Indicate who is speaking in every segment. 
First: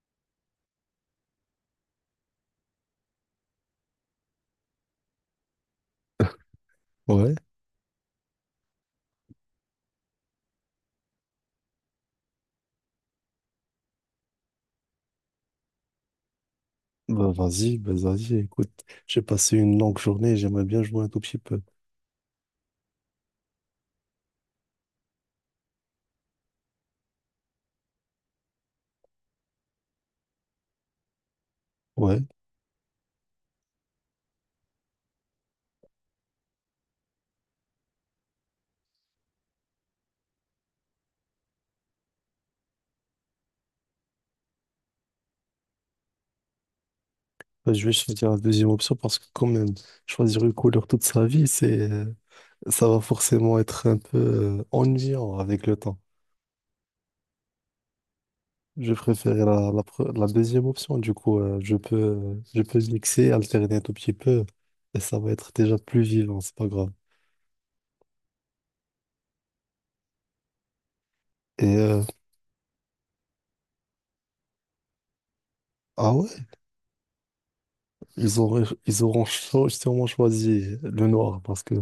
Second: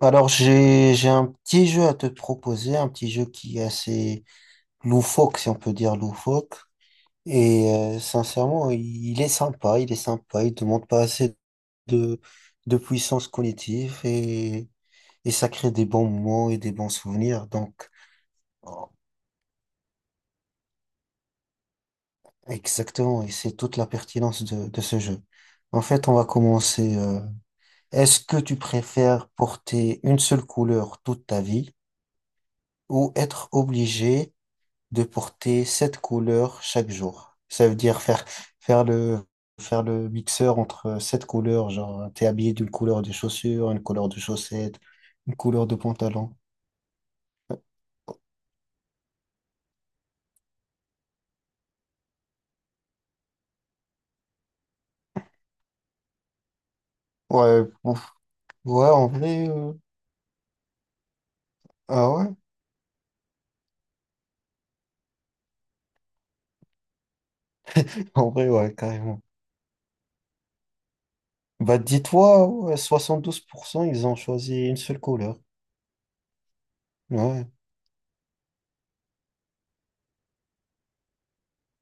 Speaker 1: Alors, j'ai un petit jeu à te proposer, un petit jeu qui est assez loufoque, si on peut dire loufoque.
Speaker 2: Ouais,
Speaker 1: Et sincèrement, il est sympa, il ne demande pas assez de, de puissance cognitive et ça crée des bons moments et des bons
Speaker 2: bah
Speaker 1: souvenirs.
Speaker 2: vas-y,
Speaker 1: Donc,
Speaker 2: bah vas-y, écoute,
Speaker 1: oh,
Speaker 2: j'ai passé une longue journée, j'aimerais bien jouer un tout petit peu.
Speaker 1: exactement, et c'est toute la pertinence de ce jeu. En fait, on va commencer. Est-ce que tu préfères porter une seule couleur toute ta vie
Speaker 2: Ouais,
Speaker 1: ou être obligé de porter sept couleurs chaque jour? Ça veut dire faire le, faire le mixeur entre sept couleurs, genre t'es habillé d'une couleur de chaussures, une couleur de chaussettes, une couleur de pantalon.
Speaker 2: bah, je vais choisir la deuxième option parce que quand même, choisir une couleur toute sa vie, ça va forcément être un peu ennuyant avec le temps.
Speaker 1: Ouais, ouf. Ouais,
Speaker 2: Je
Speaker 1: en
Speaker 2: préfère
Speaker 1: vrai,
Speaker 2: la, la, pre- la deuxième option, du coup,
Speaker 1: ah ouais,
Speaker 2: je peux mixer, alterner un tout petit peu, et ça va être déjà plus vivant, c'est pas grave.
Speaker 1: en vrai, ouais, carrément.
Speaker 2: Et
Speaker 1: Bah dis-toi, ouais, 72%, ils ont choisi une seule couleur.
Speaker 2: ah ouais,
Speaker 1: Ouais,
Speaker 2: sûrement choisi le noir parce que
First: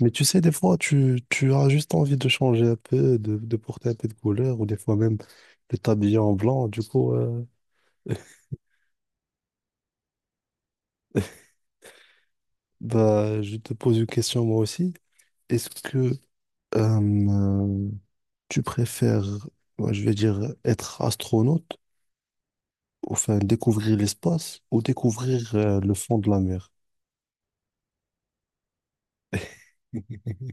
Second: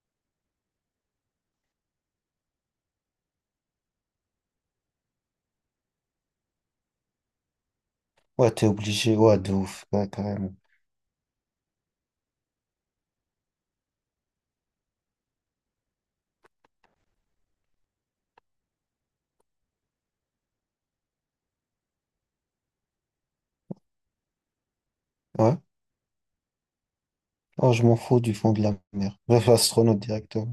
Speaker 2: mais tu sais, des fois, tu as juste envie de changer un peu, de porter un peu de couleur, ou des fois même de t'habiller en blanc. Du coup,
Speaker 1: ouais, t'es obligé, ouais, de ouf, ouais, carrément.
Speaker 2: bah, je te pose une question moi aussi. Est-ce que euh, tu préfères, ouais, je vais dire, être astronaute, ou, enfin découvrir l'espace, ou découvrir
Speaker 1: Ouais,
Speaker 2: le fond de la mer?
Speaker 1: oh, je m'en fous du fond de la mer. Bref, astronaute directeur.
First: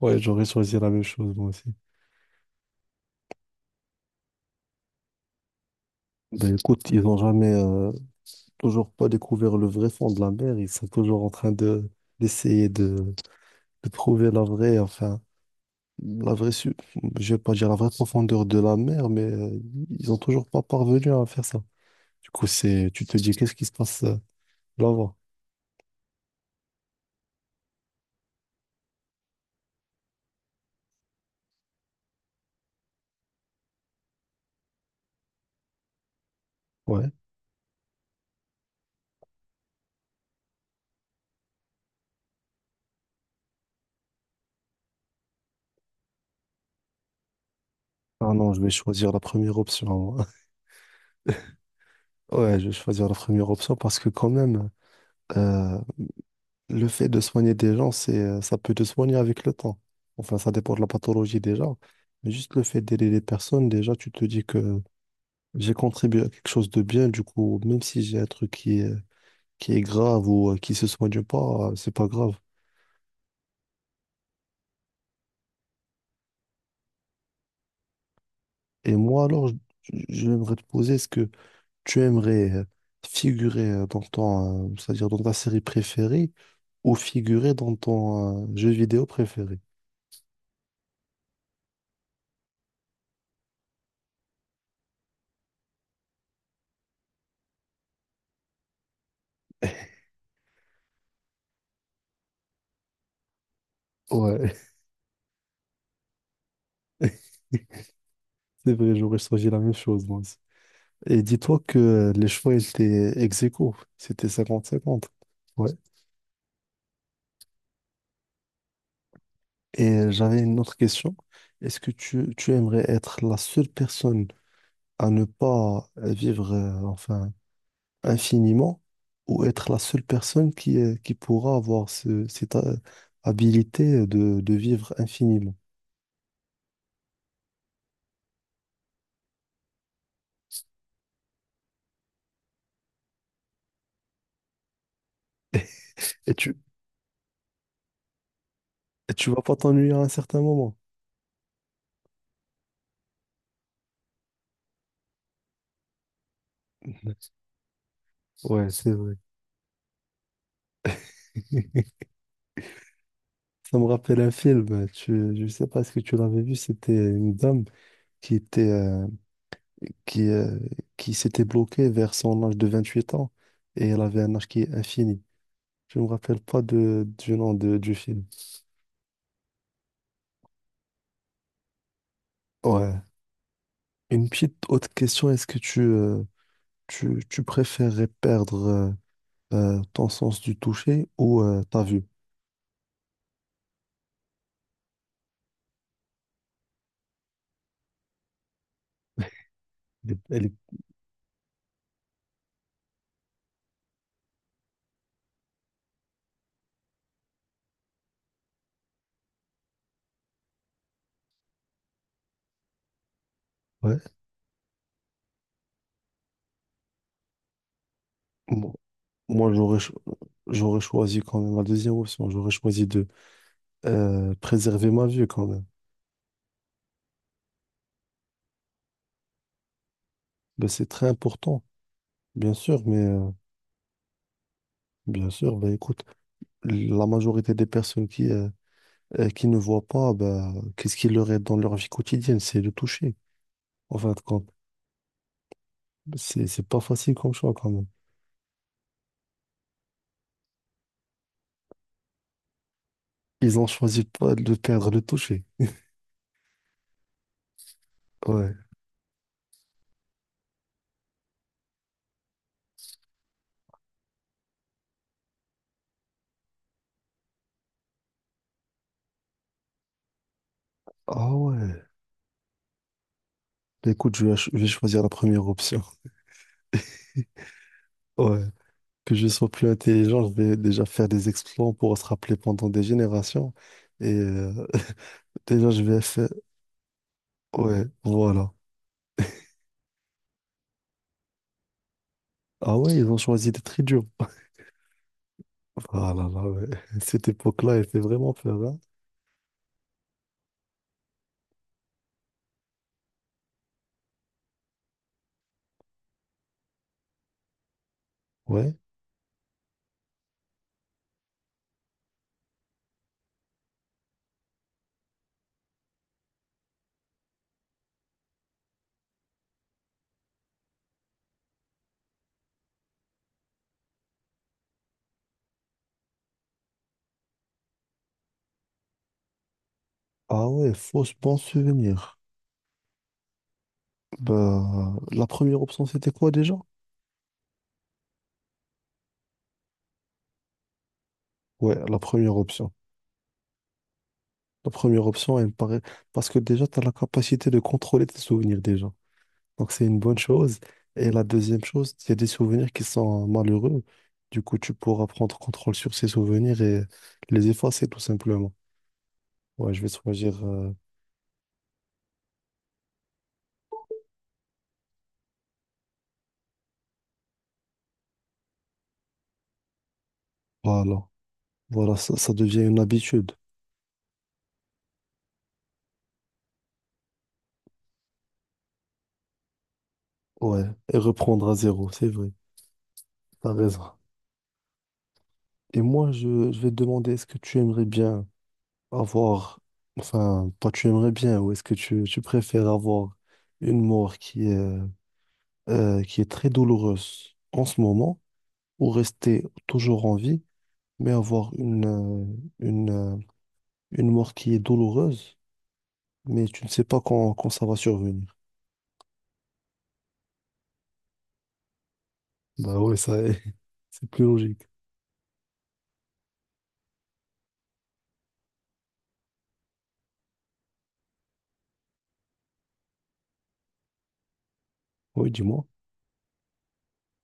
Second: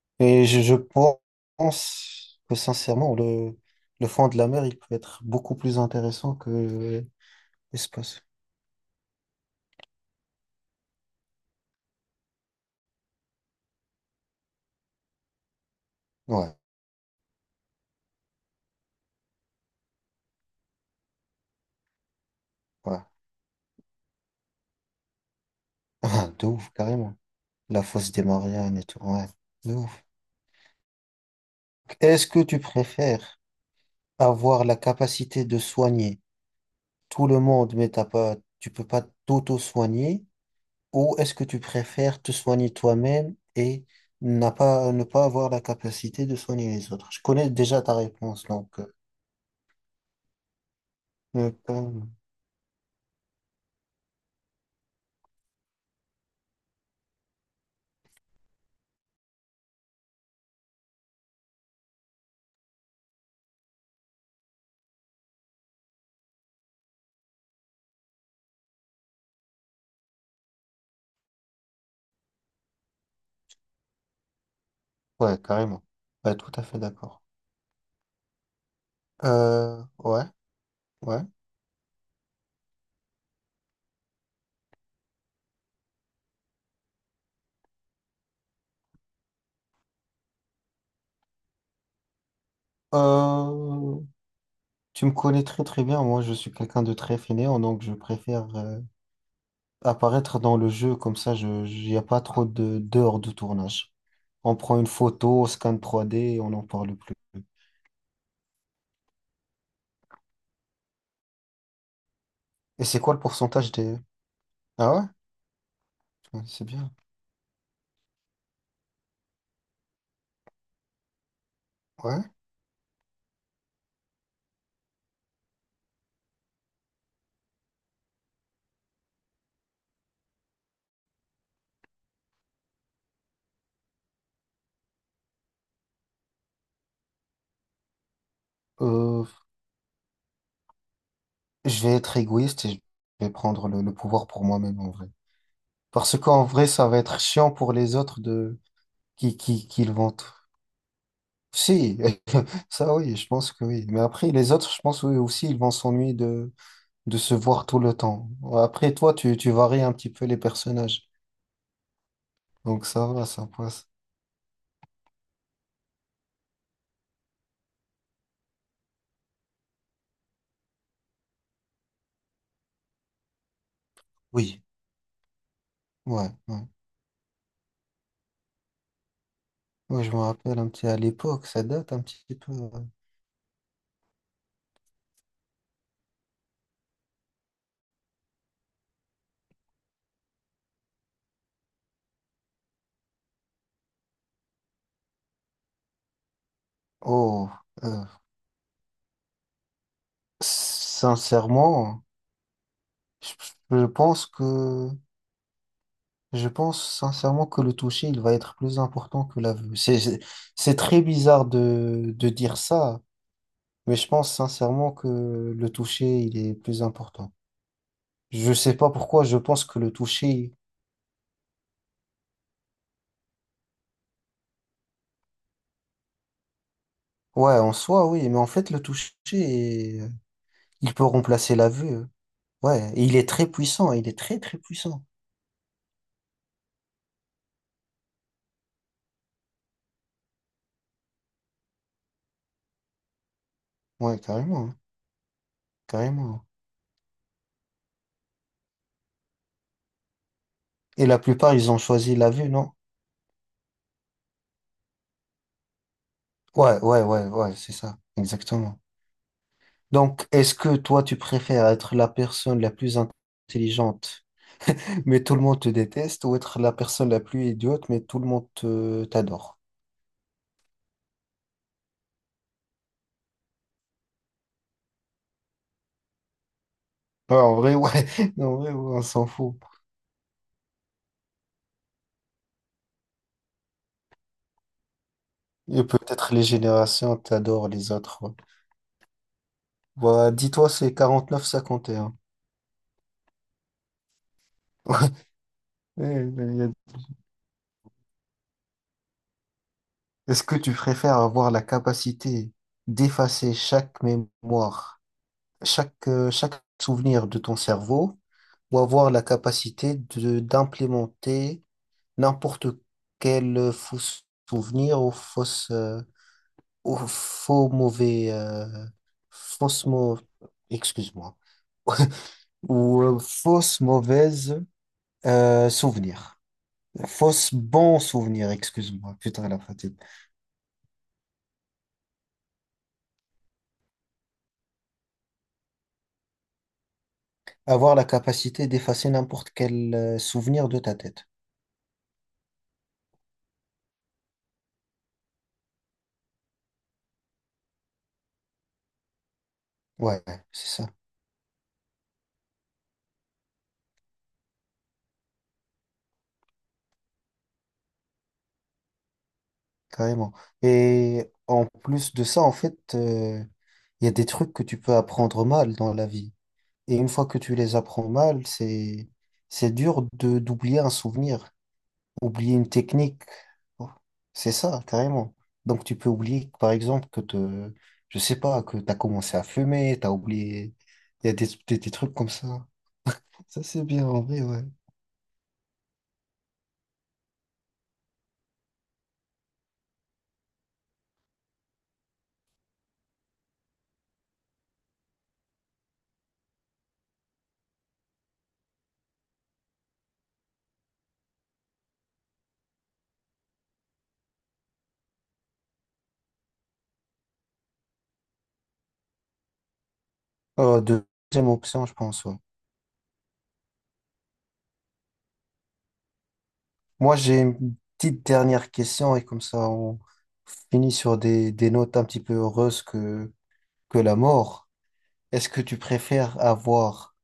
Speaker 2: Ouais, j'aurais
Speaker 1: Et je
Speaker 2: choisi la même chose moi aussi.
Speaker 1: pense que sincèrement, le fond de la mer, il peut être beaucoup plus intéressant
Speaker 2: Ben écoute, ils
Speaker 1: que
Speaker 2: n'ont jamais,
Speaker 1: l'espace.
Speaker 2: toujours pas découvert le vrai fond de la mer. Ils sont toujours en train de d'essayer de, de trouver la vraie, enfin, la vraie,
Speaker 1: Ouais,
Speaker 2: su- je vais pas dire la vraie profondeur de la mer, mais ils ont toujours pas parvenu à faire ça. Du coup, c'est,
Speaker 1: ouais.
Speaker 2: tu te dis, qu'est-ce qui se passe là-bas?
Speaker 1: Ah, de ouf, carrément. La fosse des Mariannes et tout. Ouais, de ouf. Est-ce que tu préfères avoir la capacité de soigner
Speaker 2: Ouais.
Speaker 1: tout le monde, mais t'as pas, tu peux pas t'auto-soigner, ou est-ce que tu préfères te soigner toi-même et n'a pas, ne pas avoir la capacité de soigner les autres? Je connais déjà ta
Speaker 2: Ah
Speaker 1: réponse,
Speaker 2: non, je vais
Speaker 1: donc.
Speaker 2: choisir la première option. Moi.
Speaker 1: euh, euh,
Speaker 2: Ouais, je vais choisir la première option parce que quand même, euh, le fait de soigner des gens, ça peut te soigner avec le temps. Enfin, ça dépend de la pathologie déjà. Mais juste le fait d'aider les personnes, déjà, tu te dis que j'ai contribué à quelque chose de bien. Du coup, même si j'ai un truc qui est grave ou qui se soigne pas, c'est pas grave.
Speaker 1: Ouais, carrément. Ouais, tout à fait d'accord.
Speaker 2: Et moi, alors,
Speaker 1: Ouais,
Speaker 2: j'aimerais te poser, est-ce
Speaker 1: ouais.
Speaker 2: que tu aimerais figurer c'est-à-dire dans ta série préférée ou figurer dans ton jeu vidéo préféré?
Speaker 1: Euh, Tu me connais très très bien. Moi, je suis quelqu'un de très fainéant, donc je préfère apparaître dans le jeu comme ça. Il n'y a pas trop de d'heures de tournage. On
Speaker 2: Ouais,
Speaker 1: prend une photo, scan 3D et on n'en parle plus.
Speaker 2: c'est vrai, j'aurais choisi la même chose, moi aussi. Et dis-toi que les choix
Speaker 1: Et c'est
Speaker 2: étaient
Speaker 1: quoi le
Speaker 2: ex
Speaker 1: pourcentage
Speaker 2: aequo,
Speaker 1: des...
Speaker 2: c'était cinquante
Speaker 1: Ah ouais?
Speaker 2: cinquante. Ouais.
Speaker 1: Ouais, c'est bien.
Speaker 2: Et j'avais une autre question. Est-ce que
Speaker 1: Ouais.
Speaker 2: tu aimerais être la seule personne à ne pas vivre, infiniment ou être la seule personne qui pourra avoir cette habilité de vivre infiniment.
Speaker 1: Euh, je vais être égoïste et je vais prendre le pouvoir pour moi-même en vrai. Parce
Speaker 2: Et
Speaker 1: qu'en vrai, ça va être chiant pour les autres de
Speaker 2: tu
Speaker 1: qui
Speaker 2: vas pas
Speaker 1: qui qui
Speaker 2: t'ennuyer
Speaker 1: le
Speaker 2: à un
Speaker 1: vont.
Speaker 2: certain moment.
Speaker 1: Si, ça oui, je pense que oui. Mais après, les autres, je pense oui, aussi, ils vont s'ennuyer de se voir tout le temps.
Speaker 2: Ouais, c'est
Speaker 1: Après, toi,
Speaker 2: vrai.
Speaker 1: tu varies un petit peu les personnages. Donc ça va, ça
Speaker 2: Ça me
Speaker 1: passe.
Speaker 2: rappelle un film, tu, je sais pas est-ce que tu l'avais vu, c'était une dame qui était, euh, qui, euh, qui s'était bloquée vers son âge de 28 ans et elle avait un âge qui
Speaker 1: Oui,
Speaker 2: est infini. Je me
Speaker 1: ouais,
Speaker 2: rappelle
Speaker 1: ouais.
Speaker 2: pas du nom de, du film.
Speaker 1: Ouais, je me rappelle un petit à l'époque, ça date un petit peu. Ouais.
Speaker 2: Ouais. Une petite autre question, est-ce que tu préférerais perdre ton sens du toucher ou ta vue?
Speaker 1: Oh, euh,
Speaker 2: Elle est-
Speaker 1: sincèrement, je, je pense que je pense sincèrement que le toucher, il va être plus important que la vue. C'est très bizarre de dire ça.
Speaker 2: Ouais.
Speaker 1: Mais je pense sincèrement que le toucher, il est plus important. Je
Speaker 2: Bon,
Speaker 1: sais pas pourquoi, je
Speaker 2: moi,
Speaker 1: pense que le toucher,
Speaker 2: j'aurais choisi quand même la deuxième option. J'aurais choisi de préserver ma vue quand même.
Speaker 1: ouais, en soi, oui, mais en fait, le toucher,
Speaker 2: Ben, c'est
Speaker 1: il peut
Speaker 2: très
Speaker 1: remplacer
Speaker 2: important,
Speaker 1: la vue.
Speaker 2: bien sûr,
Speaker 1: Ouais,
Speaker 2: mais
Speaker 1: et il est très puissant, il est très très puissant.
Speaker 2: bien sûr, ben, écoute, la majorité des personnes qui ne voient pas, ben, qu'est-ce qui leur est dans leur vie quotidienne? C'est le toucher, en fin
Speaker 1: Ouais,
Speaker 2: de compte.
Speaker 1: carrément, hein, carrément.
Speaker 2: C'est pas facile comme choix quand même.
Speaker 1: Et la plupart, ils ont choisi la vue, non?
Speaker 2: Ils ont choisi pas de perdre le toucher.
Speaker 1: Ouais, ouais, ouais, ouais, c'est ça,
Speaker 2: Ouais.
Speaker 1: exactement. Donc, est-ce que toi, tu préfères être la personne la plus intelligente, mais tout le monde te déteste, ou être la personne la plus idiote, mais tout le monde t'adore?
Speaker 2: Ah ouais. Bah, écoute, je vais choisir la première option.
Speaker 1: Ouais, en vrai, ouais.
Speaker 2: Ouais.
Speaker 1: En vrai, ouais, on
Speaker 2: Que
Speaker 1: s'en
Speaker 2: je sois
Speaker 1: fout.
Speaker 2: plus intelligent, je vais déjà faire des exploits pour se rappeler pendant des générations. Et déjà, je
Speaker 1: Et
Speaker 2: vais faire...
Speaker 1: peut-être les générations t'adorent
Speaker 2: Ouais,
Speaker 1: les autres. Ouais.
Speaker 2: voilà.
Speaker 1: Bah, dis-toi, c'est 49-51.
Speaker 2: Ah ouais, ils ont choisi d'être idiots. Ah
Speaker 1: Ouais,
Speaker 2: là là,
Speaker 1: mais
Speaker 2: ouais. Cette époque-là, elle fait vraiment peur, hein.
Speaker 1: est-ce que tu préfères avoir la capacité d'effacer chaque mémoire, chaque souvenir de ton cerveau,
Speaker 2: Ouais.
Speaker 1: ou avoir la capacité de d'implémenter n'importe quel faux souvenir ou ou faux mauvais, fausse mau- excuse-moi, ou fausse mauvaise souvenir. Fausse bon souvenir, excuse-moi, putain la fatigue.
Speaker 2: Ah ouais, fausse bon souvenir. Bah, la première option, c'était quoi déjà?
Speaker 1: Avoir la capacité d'effacer n'importe quel souvenir de ta tête.
Speaker 2: Ouais, la première option. La première option, elle me paraît... Parce que déjà, tu as la capacité de contrôler tes souvenirs déjà. Donc c'est une bonne
Speaker 1: Ouais,
Speaker 2: chose.
Speaker 1: c'est ça,
Speaker 2: Et la deuxième chose, il y a des souvenirs qui sont malheureux. Du coup, tu pourras prendre contrôle sur ces souvenirs et les effacer tout simplement. Ouais, je vais
Speaker 1: carrément.
Speaker 2: choisir.
Speaker 1: Et en plus de ça, en fait, il y a des trucs que tu peux apprendre mal dans la vie. Et une fois que tu les apprends mal, c'est dur de d'oublier un
Speaker 2: Voilà.
Speaker 1: souvenir.
Speaker 2: Voilà, ça
Speaker 1: Oublier
Speaker 2: devient
Speaker 1: une
Speaker 2: une
Speaker 1: technique.
Speaker 2: habitude.
Speaker 1: Oh, c'est ça, carrément. Donc tu peux oublier, par exemple, je sais pas, que tu as commencé à fumer, tu as
Speaker 2: Ouais.
Speaker 1: oublié.
Speaker 2: Et
Speaker 1: Il y a des,
Speaker 2: reprendre à
Speaker 1: des,
Speaker 2: zéro,
Speaker 1: des
Speaker 2: c'est
Speaker 1: trucs comme
Speaker 2: vrai.
Speaker 1: ça.
Speaker 2: T'as
Speaker 1: Ça, c'est
Speaker 2: raison.
Speaker 1: bien en vrai, ouais.
Speaker 2: Et moi, je vais te demander, est-ce que tu aimerais bien avoir. Enfin, pas tu aimerais bien, ou est-ce que tu préfères avoir une mort qui est très douloureuse en ce moment, ou rester toujours en vie? Mais avoir une, euh, une mort qui est douloureuse, mais tu ne sais pas quand ça va survenir.
Speaker 1: Deuxième option, je pense, ouais.
Speaker 2: Bah ouais, ça, c'est plus logique.
Speaker 1: Moi, j'ai une petite dernière question et comme ça, on finit sur des notes un petit peu heureuses que la mort.
Speaker 2: Oui,
Speaker 1: Est-ce que
Speaker 2: dis-moi.
Speaker 1: tu préfères avoir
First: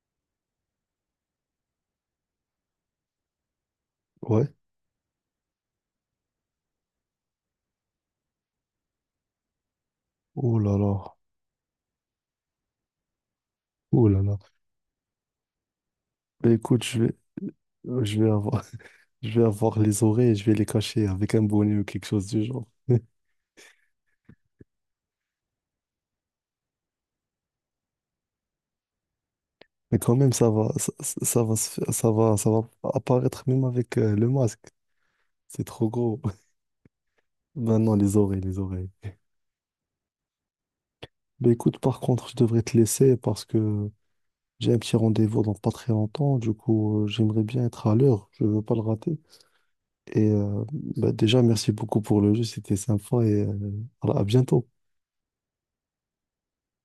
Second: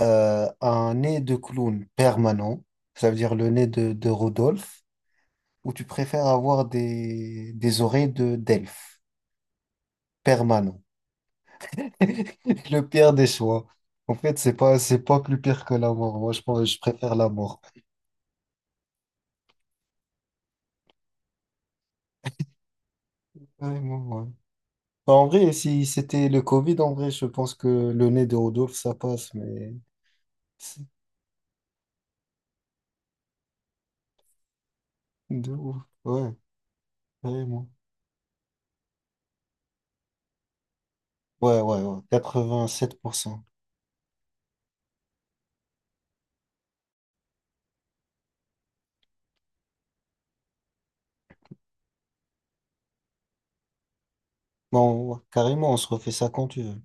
Speaker 1: un nez de clown permanent, ça veut dire le nez de
Speaker 2: Ouais.
Speaker 1: Rodolphe, ou tu préfères avoir des oreilles de d'elfe
Speaker 2: Oh là
Speaker 1: permanent?
Speaker 2: là.
Speaker 1: Le pire des choix.
Speaker 2: Oh
Speaker 1: En
Speaker 2: là là.
Speaker 1: fait, c'est pas plus pire que la mort. Moi, je
Speaker 2: Bah
Speaker 1: pense, je
Speaker 2: écoute,
Speaker 1: préfère la mort.
Speaker 2: je vais avoir, je vais avoir les oreilles et je vais les cacher avec un bonnet ou quelque chose du genre.
Speaker 1: Vraiment, ouais. En vrai, si c'était le Covid, en vrai, je pense que le nez de Rodolphe, ça passe, mais
Speaker 2: Mais quand même, ça va,
Speaker 1: c'est
Speaker 2: ça- ça va, se faire- ça va apparaître même avec le masque.
Speaker 1: de
Speaker 2: C'est
Speaker 1: ouf.
Speaker 2: trop gros.
Speaker 1: Ouais, carrément.
Speaker 2: Ben non, les oreilles, les oreilles. Mais
Speaker 1: Ouais,
Speaker 2: écoute,
Speaker 1: ouais,
Speaker 2: par
Speaker 1: ouais.
Speaker 2: contre, je devrais te
Speaker 1: quatre-vingt-sept pour
Speaker 2: laisser parce
Speaker 1: cent
Speaker 2: que j'ai un petit rendez-vous dans pas très longtemps, du coup, j'aimerais bien être à l'heure, je veux pas le rater. Et bah, déjà, merci beaucoup pour le jeu, c'était sympa et voilà, à bientôt.
Speaker 1: Bon, ouais, carrément, on se refait ça quand tu veux.